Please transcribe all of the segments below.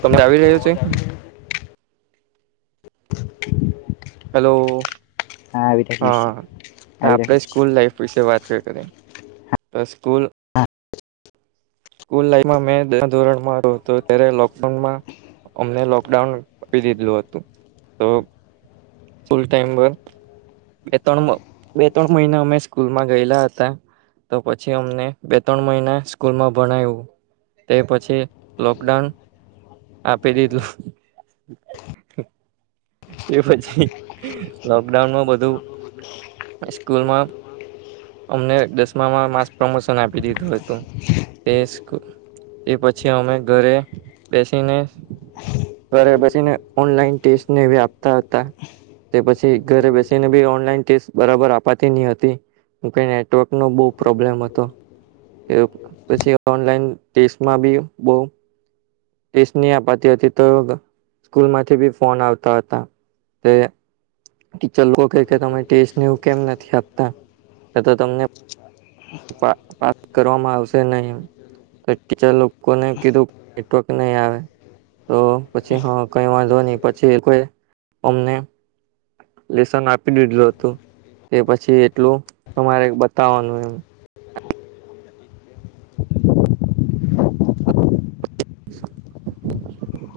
તમને આવી તો રહ્યો છે? અવાજ [unintelligible] હેલો, રહ્યો હા. છે? હા આવી રહ્યું છે આવી આપણે રહ્યું સ્કૂલ લાઈફ વિશે વાત કર કરે તો, સ્કૂલ સ્કૂલ લાઈફ માં, મેં છઠ્ઠા ધોરણ હતો ત્યારે લોકડાઉન માં અમને લોકડાઉન આપી દીધું હતું, તો ફૂલ ટાઈમ વ બે-ત્રણ, બે-ત્રણ મહિના અમે સ્કૂલમાં ગયેલા હતા. તો પછી અમને બે-ત્રણ મહિના સ્કૂલમાં ભણાવ્યું. તે પછી લોકડાઉન આપી દીધું. તે પછી લોકડાઉનમાં બધું. રામો બજનું સ્કૂલમાં શમાં અમને દસમામાં માસ પ્રમોશન આપી દીધું હતું. બેસ એ પછી અમે ઘરે બેસીને ઘરે બેસીને ઓનલાઈન ટેસ્ટને આપતા હતા, તે પછી ઘરે બેસીને. ઓનલાઈન ટેસ્ટ બરાબર અપાતી ન હતી, હું કે નેટવર્ક નો બહુ પ્રોબ્લેમ હતો. કે પછી ઓનલાઈન ટેસ્ટમાં બી બહુ. ટેસ્ટ ની અપાતી હતી, તો સ્કૂલમાંથી બી ફોન આવતા હતા તે. ટીચર લોકો કે, તમે ટેસ્ટને એવું કેમ નથી આપતા તો તમને? પા-પાસ કરવામાં આવશે નહી. ટીચર લોકોને કીધું નેટવર્ક નહી આવે. તો પછી હ કઈ વાંધો નહી પછી કોઈ અમને લેસન આપી દીધલું હતું તે પછી એટલું તમારે બતાવાનું એમ. [inaudible]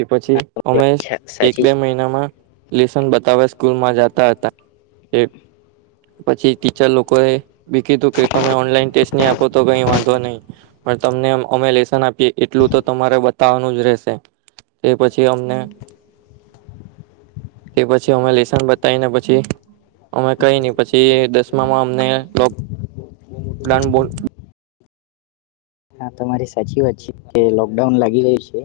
એ પછી અમે છે અચ્છા એક સાચી બે છે મહિનામાં લેસન બતાવવા સ્કૂલમાં જતા હતા. તે પછી ટીચર લોકો એ બી કીધું કે તમે ઓનલાઈન ટેસ્ટ નહી આપો તો કઈ વાંધો નહી. પણ તમને અમે લેેશન આપીએ એટલું તો તમારે બતાવવાનું જ રહેશે. તે પછી અમને તે પછી અમે લસન બતાવીને પછી અમે કઈ ન પછી દસમામાં અમને પ્લાન બોલ હા તમારી સાચી વાત છે કે લોકડાઉન લાગી રહ્યું છે.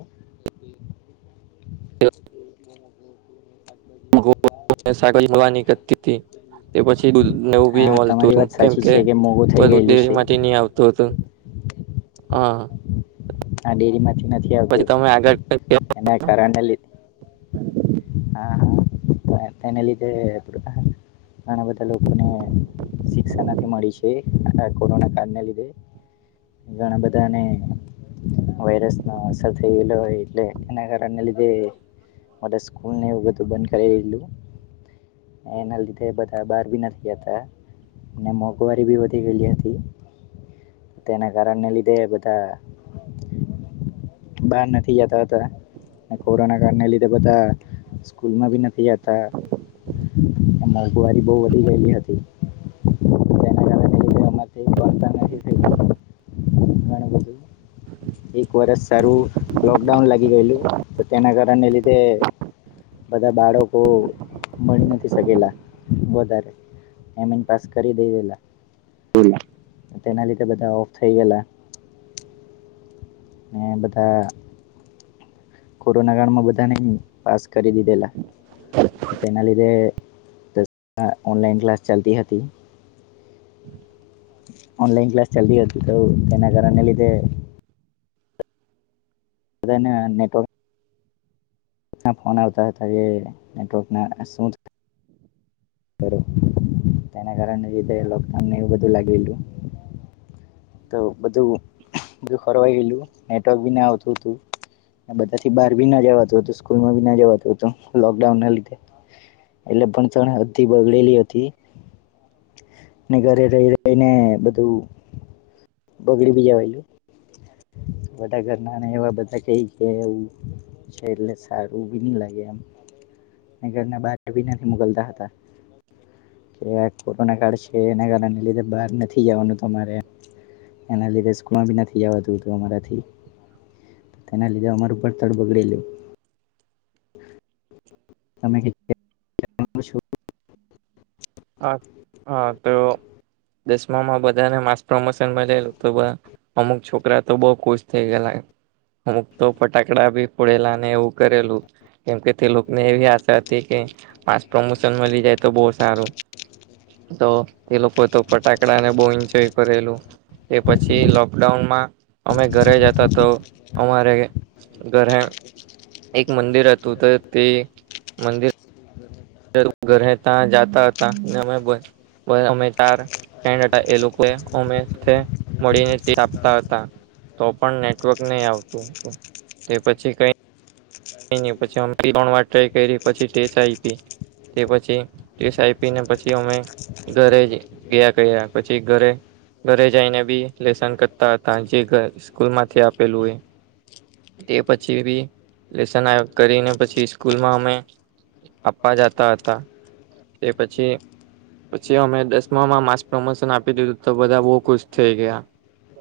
[unintelligible] કરતીથી તે પછી નેવું બી હા મળતું તમારી વાત હતું કેમ સાચી કે છે મોંઘું થઈ બધું ગયેલું છે ડેરીમાંથી ની આવતું હતું. હહ ના ડેરીમાંથી નથી આવતું હતું તમે આગળ એના કારણને લીધે હા હા તા તેને લીધે હા ઘણા બધા લોકોને શિક્ષા નથી મળી છે. આ કોરોના કાળને લીધે. ઘણા બધાંને વાયરસનો અસર થયેલો એટલે એના કારણને લીધે એટલે સ્કૂલને એવું બધું બંધ કરી રહેલું. એના લીધે બધા બાર બી નથી જતા. ને મોંઘવારી બી વધી ગયલી હતી. તેના કારણને લીધે બધા બાર નથી જતા હતા. ને કોરોના કાળને લીધે બધા સ્કૂલમાં બી નથી જતા. મોંઘવારી બહુ વધી ગયેલી હતી. [unintelligible] જાણે [unintelligible] એક વરષ સારું લોકડાઉન લાગી ગયેલું તો તેના કારણને લીધે બધાં બાળકો ભણી નથી શકેલા વધારે એમ જ પાસ કરી દઈ એલા. બોલા અને તેના લીધે બધાં ઓફ થઈ ગયેલા. ને બધાં કોરોના કાળમાં બધાને એમ પાસ કરી દીધેલા તો તેના લીધે ના ઓનલાઈન ક્લાસ ચાલતી હતી. ઓનલાઈન ક્લાસ ચાલતી હતી તો તેના કારણને લીધે બધાના ને નેટવર્ક ના ફોન આવતા હતા કે નેટવર્કના શું કરું તેના કારણને લીધે લોકડાઉનને એવું બધું લાગેલું. તો બધું બધું ફરવાઈ ગયેલું નેટવર્ક બી ના આવતું તું. ને બધાથી બાર બી ના જવાતું હતું. સ્કૂલમાં બી ના જવાતું હતું લોકડાઉનના લીધે. એટલે ભણતણ હદ તી બગડેલી હતી ને ઘરે રહી રહીને બધું બગડી [unintelligible] બધાં ઘરના અને એવા બધા કઈ કે એવું છે એટલે સારું બી ની લાગે એમ. એન ઘરના બાર ભી નથી મોકલતા હતા. કે આ કોરોના કાળ છે એના કારણને લીધે બાર નથી જવાનું તમારે એના લીધે સ્કૂલમાં બી નથી જવાતું હતું અમારાથી તો તેના લીધે અમારું ભણતર બગડેલું. તમે કીધુ તેમ હા પૂછું હા હા તો દસમામાં બધાને માસ પ્રમોશન મલેલું તો આ અમુક છોકરા તો બહુ ખુશ થઇ ગયેલા. અમુક તો ફટાકડા ભી ફોડેલાને એવું કરેલું. કેમ કે તે લોકને એવી આશા હતી કે માસ પ્રમોશન મલી જાય તો બહુ સારું. તો તે લોકો તો ફટાકડા ને બહું ઈન્જોય કરેલું. એ પછી લોકડાઉનમાં અમે ઘરે જતા તો અમારે ઘરે એક મંદિર હતું તો તે મંદિર [inaudible] તો ઘરે તા જાતા હતા અને અમે પન અમે ચાર જ્યાં હતા એ લોકો એ અમે તે મળીને આપતા હતા. તો પણ નેટવર્ક નહી આવતું હતું તે પછી કઈ ઈ પછી અમે ત્રણ વાર ટ્રાય કરી પછી ટેસ્ટ આપી તે પછી એસ આઈ પીને પછી અમે ઘરે જ ગયા કયા પછી ઘરે ઘરે જઈને બી લેસન કરતા હતા જે સ્કૂલ માંથી આપેલું હોય એ પછી બી લેસન આ કરીને પછી સ્કૂલમાં અમે આપવા જતા હતા તે પછી પછી અમે દસમામાં માસ પ્રમોશન આપી દીધું તો બધા બહુ ખુશ થઈ ગયા.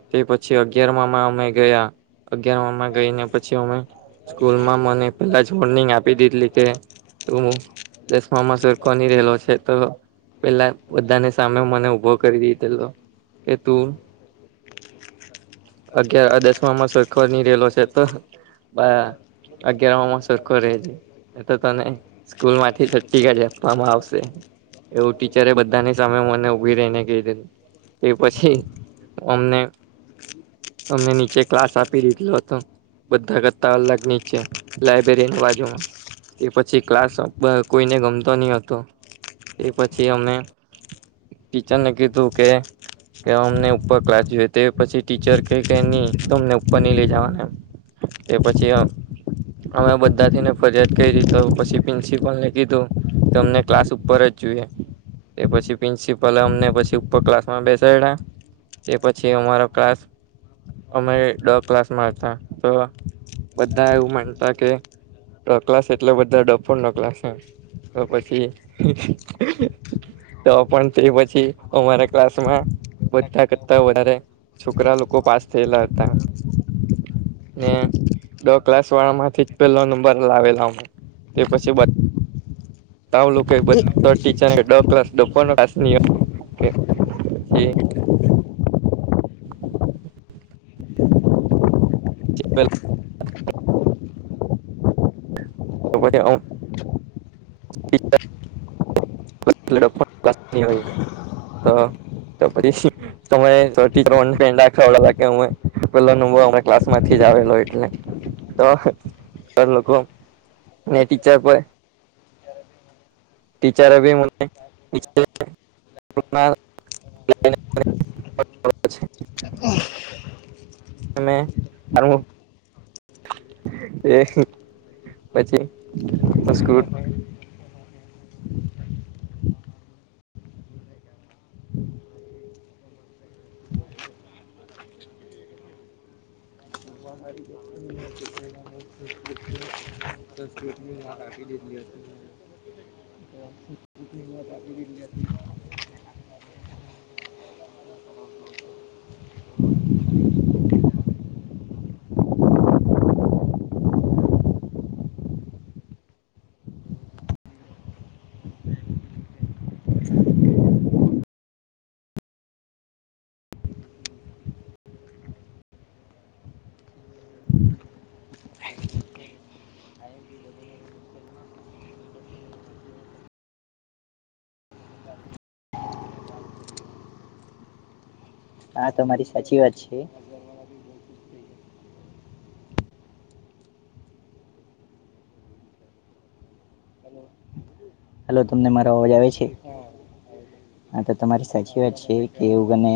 તે પછી અગિયાર માં અમે ગયા અગિયારમાં ગઈ ને પછી અમે. સ્કૂલમાં મને પેલા જ વોર્નિંગ આપી દીધેલી કે તું દસમા માં સર ભણી રહેલો છે તો પેલા બધાની સામે મને ઉભો કરી દીધેલો કે તું [unintelligible] અગિયાર આ દસમાંમાં સરખ ની રહેલો છે તો અગિયારમાં સરખો રહે છે એ તો તને સ્કૂલમાંથી સર્ટિ કાઢી આપવામાં આવશે. એવું ટીચરે બધાની સામે મને ઉભી રહીને કહી દીધું એ પછી અમને અમને નીચે ક્લાસ આપી દીધેલો હતો. બધા કતાલાક નીચે લાયબ્રેરીની બાજુમાં તે પછી ક્લાસ કોઈને ગમતો નહી હતો તે પછી અમે ટીચરને કીધું કે કે અમને ઉપર ક્લાસ જોઈએ તે પછી ટીચર કે કે નહી તો અમને ઉપર નઈ લઈ જવાના એમ એ પછી અ અમે બધા થીને ફરિયાદ કરી તો પછી પ્રિન્સિપલને કીધું અમને ક્લાસ ઉપર જ જોઈએ. તે પછી પ્રિન્સિપલ અમને પછી ઉપર ક્લાસ માં બેસાયડા એ પછી અમારો ક્લાસ અમે દ ક્લાસમાં હતા તો- બધા એવું માનતા કે દ ક્લાસ એટલે બધા ડફોર નો ક્લાસ એમ તો પછી [inaudible] તો પણ તે પછી અમારા ક્લાસમાં બધા કરતા વધારે છોકરા લોકો પાસ થયેલા હતા. ને દ ક્લાસ વાળા માંથી પેલો નંબર લાવેલો અમે તે પછી બ તા લોકોનું બધ ટીચરને ડ ક્લાસ દફોડનો ક્લાસ ની હોય [unintelligible] [unintelligible] તો [inaudible] તો પછી [unintelligible] તમારે ત્યાં પેંડા ખવડાવેલા કે પેલો ન હમણા ક્લાસમાંથી જ આવેલો એટલે તો લોકો ને ટીચર પર ટીચર અને [unintelligible] મેખ [unintelligible] એ પછી સંસ્કૃત તટ મા રાખી દીધલી હતી. [unintelligible] હા તમા મારી સાચી વાત છે. હલો તમને મારા અવાજ આવે છે. હા તો તમારી સાચી વાત છે કે એવું ગને.